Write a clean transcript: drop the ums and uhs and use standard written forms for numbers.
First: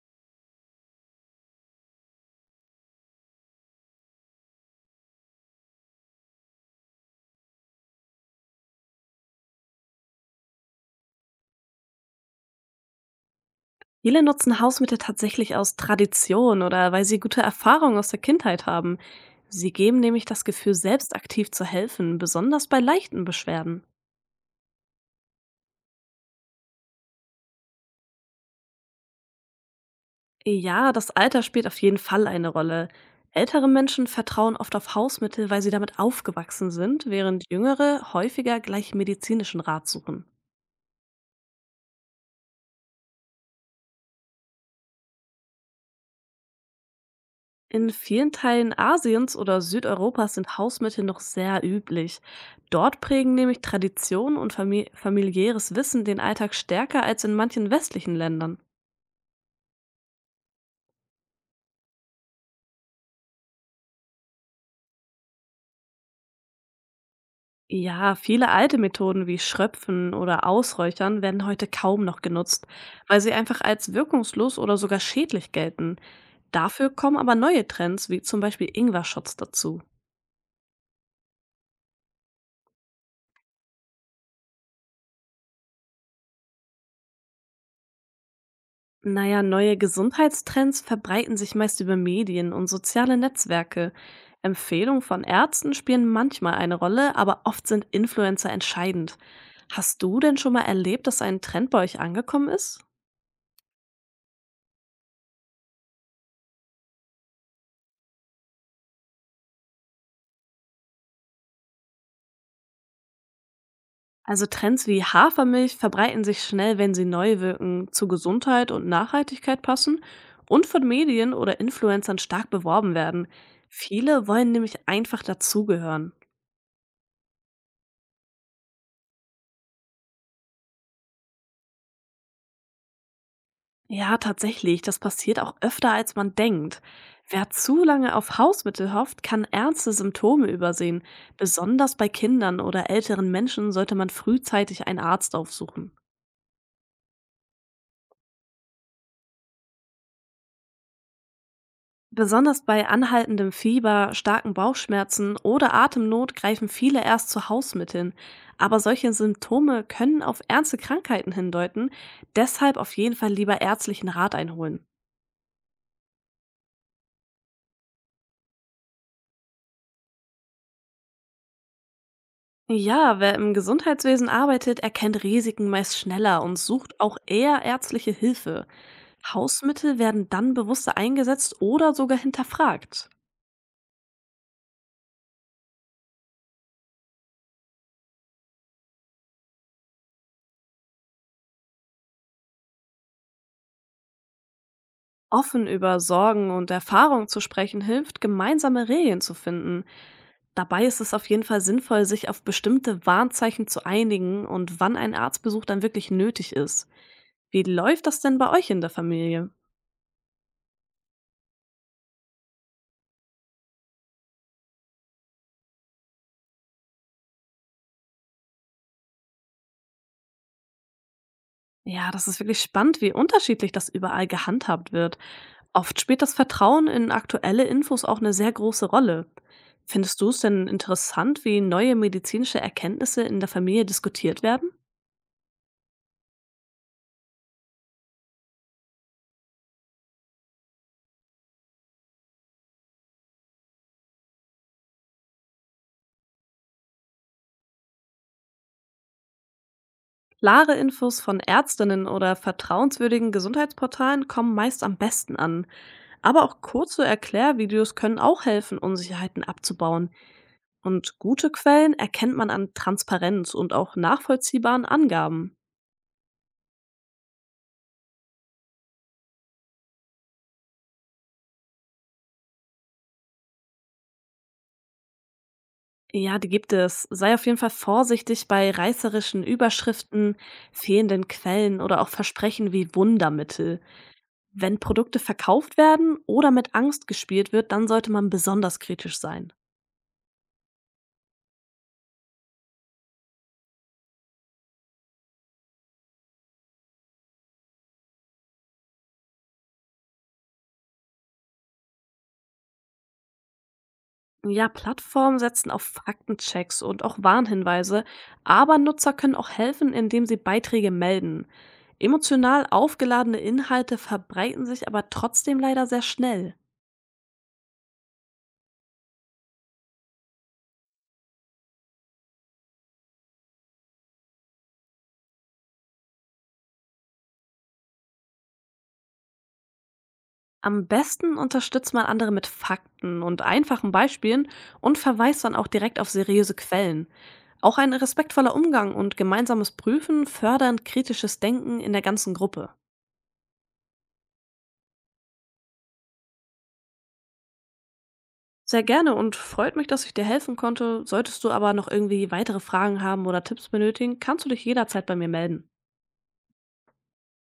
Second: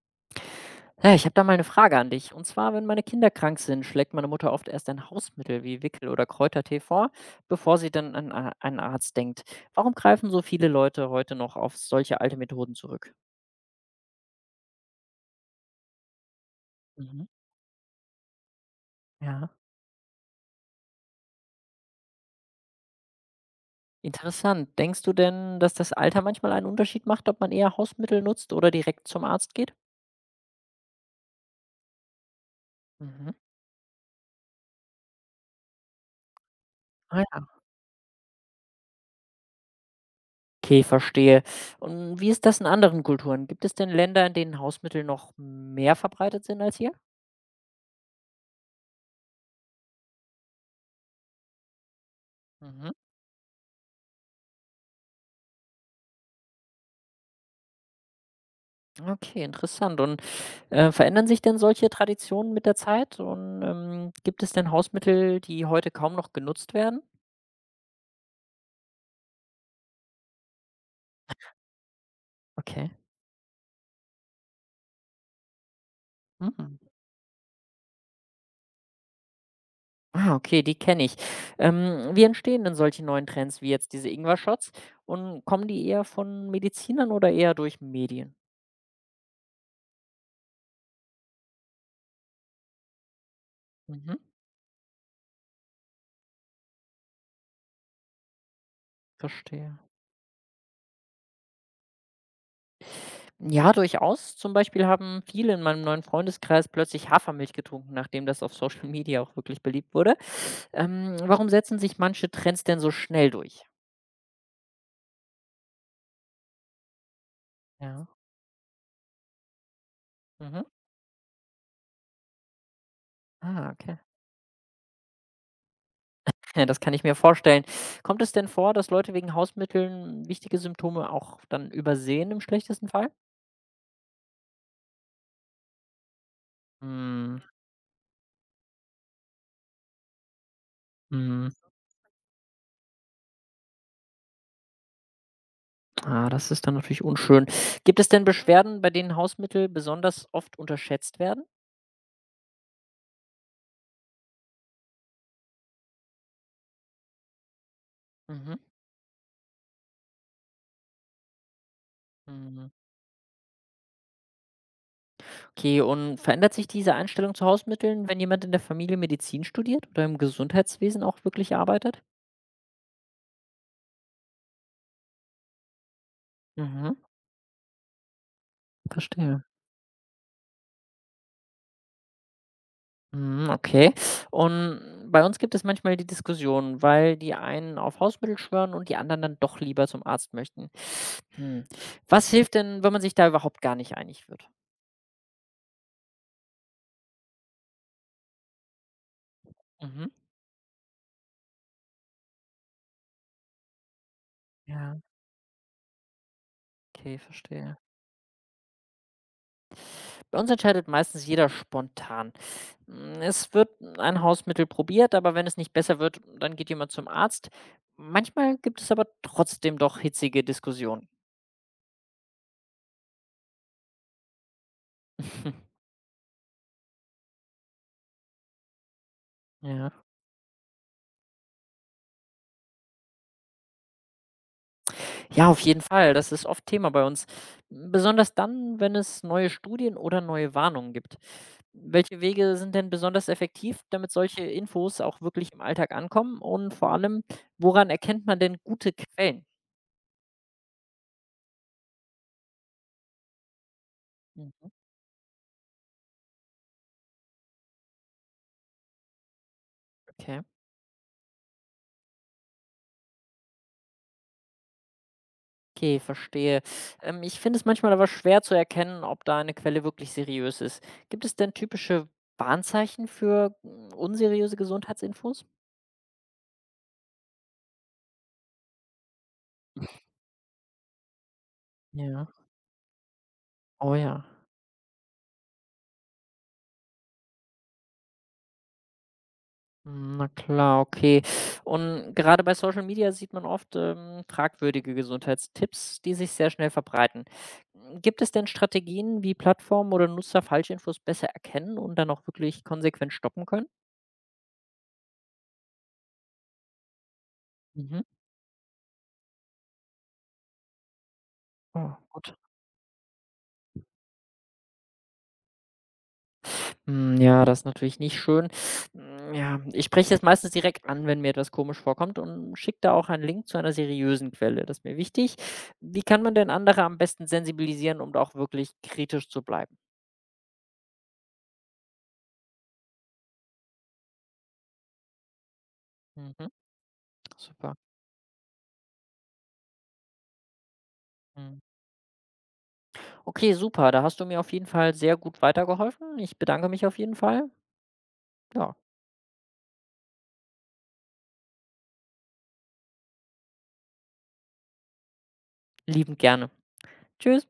Ja, ich habe da mal eine Frage an dich. Und zwar, wenn meine Kinder krank sind, schlägt meine Mutter oft erst ein Hausmittel wie Wickel oder Kräutertee vor, bevor sie dann an a einen Arzt denkt. Warum greifen so viele Leute heute noch auf solche alte Methoden zurück? Viele nutzen Hausmittel tatsächlich aus Tradition oder weil sie Mhm. gute Erfahrungen aus der Kindheit haben. Ja, Sie geben nämlich das Gefühl, selbst aktiv zu helfen, besonders bei leichten Beschwerden. interessant. Denkst du denn, dass das Alter manchmal einen Unterschied macht, ob man eher Hausmittel nutzt oder direkt zum Arzt geht? Ja, das Alter spielt auf jeden Fall eine Rolle. Mhm. Ältere Menschen vertrauen oft auf Hausmittel, weil sie damit aufgewachsen sind, Ah ja. während jüngere häufiger gleich medizinischen Rat suchen. Okay, verstehe. Und wie ist das in anderen Kulturen? Gibt es denn Länder, in denen Hausmittel noch mehr verbreitet sind als hier? In vielen Teilen Asiens oder Südeuropas sind Hausmittel noch sehr üblich. Mhm. Dort prägen nämlich Tradition und familiäres Wissen den Alltag stärker als in manchen westlichen Ländern. Okay, interessant. Und, verändern sich denn solche Traditionen mit der Zeit? Und, gibt es denn Hausmittel, die heute kaum noch genutzt werden? Ja, viele alte Methoden wie Schröpfen oder Ausräuchern werden heute kaum noch genutzt, Okay. weil sie einfach als wirkungslos oder sogar schädlich gelten. Mhm. Dafür kommen aber neue Trends wie zum Beispiel Ingwer-Shots dazu. Ah, okay, die kenne ich. Wie entstehen denn solche neuen Trends wie jetzt diese Ingwer-Shots? Und kommen die eher von Medizinern oder eher durch Medien? Naja, neue Gesundheitstrends verbreiten sich meist über Medien und soziale Netzwerke. Mhm, Empfehlungen von Ärzten spielen manchmal eine Rolle, aber oft sind Influencer entscheidend. verstehe. Hast du denn schon mal erlebt, dass ein Trend bei euch angekommen ist? Ja, durchaus. Zum Beispiel haben viele in meinem neuen Freundeskreis plötzlich Hafermilch getrunken, nachdem das auf Social Media auch wirklich beliebt wurde. Warum setzen sich manche Trends denn so schnell durch? Also Trends wie Hafermilch verbreiten sich schnell, wenn sie neu wirken, Ja. zu Gesundheit und Nachhaltigkeit passen Mhm. und von Medien oder Influencern stark beworben werden. Ah, okay. Viele wollen nämlich einfach dazugehören. Ja, das kann ich mir vorstellen. Kommt es denn vor, dass Leute wegen Hausmitteln wichtige Symptome auch dann übersehen im schlechtesten Fall? Ja, tatsächlich. Das passiert auch öfter, als man denkt. Mhm. Wer zu lange auf Hausmittel hofft, kann ernste Symptome übersehen. Mhm. Besonders bei Kindern oder älteren Menschen sollte man frühzeitig einen Arzt aufsuchen. Ah, das ist dann natürlich unschön. Gibt es denn Beschwerden, bei denen Hausmittel besonders oft unterschätzt werden? Besonders bei anhaltendem Fieber, starken Bauchschmerzen oder Atemnot greifen viele erst zu Hausmitteln. Mhm. Aber solche Symptome können auf ernste Krankheiten hindeuten. Mhm. Deshalb auf jeden Fall lieber ärztlichen Rat einholen. Okay, und verändert sich diese Einstellung zu Hausmitteln, wenn jemand in der Familie Medizin studiert oder im Gesundheitswesen auch wirklich arbeitet? Ja, wer im Gesundheitswesen arbeitet, erkennt Risiken meist schneller und sucht Mhm. auch eher ärztliche Hilfe. Verstehe. Hausmittel werden dann bewusster eingesetzt oder sogar hinterfragt. Mhm, okay. Und bei uns gibt es manchmal die Diskussion, weil die einen auf Hausmittel schwören und die anderen dann doch lieber zum Arzt möchten. Hm. Was hilft denn, wenn man sich da überhaupt gar nicht einig wird? Offen über Sorgen und Erfahrungen zu sprechen hilft, gemeinsame Regeln zu finden. Mhm. Dabei ist es auf jeden Fall sinnvoll, sich auf bestimmte Warnzeichen zu einigen und wann Ja, ein Arztbesuch dann wirklich nötig ist. okay, Wie verstehe. läuft das denn bei euch in der Familie? Bei uns entscheidet meistens jeder spontan. Es wird ein Hausmittel probiert, aber wenn es nicht besser wird, dann geht jemand zum Arzt. Manchmal gibt es aber trotzdem doch hitzige Diskussionen. Ja, das ist wirklich spannend, wie unterschiedlich das überall gehandhabt wird. Oft spielt das Vertrauen in aktuelle Infos auch eine sehr große Rolle. Ja. Findest du es denn interessant, wie neue medizinische Erkenntnisse in der Familie diskutiert werden? Ja, auf jeden Fall. Das ist oft Thema bei uns. Besonders dann, wenn es neue Studien oder neue Warnungen gibt. Welche Wege sind denn besonders effektiv, damit solche Infos auch wirklich im Alltag ankommen? Und vor allem, woran erkennt man denn gute Quellen? Klare Infos von Ärztinnen oder vertrauenswürdigen Gesundheitsportalen kommen Hm, meist am besten an. Aber auch kurze Erklärvideos können auch helfen, Unsicherheiten abzubauen. okay, Und gute Quellen erkennt man an Transparenz und auch nachvollziehbaren Angaben. okay, verstehe. Ich finde es manchmal aber schwer zu erkennen, ob da eine Quelle wirklich seriös ist. Gibt es denn typische Warnzeichen für unseriöse Gesundheitsinfos? Ja, die gibt es. Sei auf jeden Fall vorsichtig bei reißerischen Überschriften, fehlenden Quellen oder auch Ja, Versprechen wie Wundermittel. oh ja. Wenn Produkte verkauft werden oder mit Angst gespielt wird, dann sollte man besonders kritisch sein. Hm, na klar, okay. Und gerade bei Social Media sieht man oft, fragwürdige Gesundheitstipps, die sich sehr schnell verbreiten. Hm, gibt es denn Strategien, wie Plattformen oder Nutzer Falschinfos besser erkennen und dann auch wirklich konsequent stoppen können? Ja, Plattformen setzen auf Faktenchecks und auch Mhm. Warnhinweise, aber Nutzer können auch helfen, indem sie Beiträge melden. Oh, gut. Emotional aufgeladene Inhalte verbreiten sich aber trotzdem leider sehr schnell. Hm, ja, das ist natürlich nicht schön. Hm, ja, ich spreche es meistens direkt an, wenn mir etwas komisch vorkommt und schicke da auch einen Link zu einer seriösen Quelle. Das ist mir wichtig. Wie kann man denn andere am besten sensibilisieren, um da auch wirklich kritisch zu bleiben? Am besten unterstützt man andere mit Fakten und einfachen Beispielen und verweist dann auch direkt auf Mhm, seriöse Quellen. super. Auch ein respektvoller Umgang und gemeinsames Prüfen fördern kritisches Mhm. Denken in der ganzen Gruppe. Okay, super. Da hast du mir auf jeden Fall sehr gut weitergeholfen. Ich bedanke mich auf jeden Fall. Ja, Sehr gerne und freut mich, dass ich dir helfen konnte. Solltest du aber noch irgendwie weitere Fragen haben oder Tipps benötigen, kannst du dich jederzeit bei mir melden. liebend gerne. Tschüss.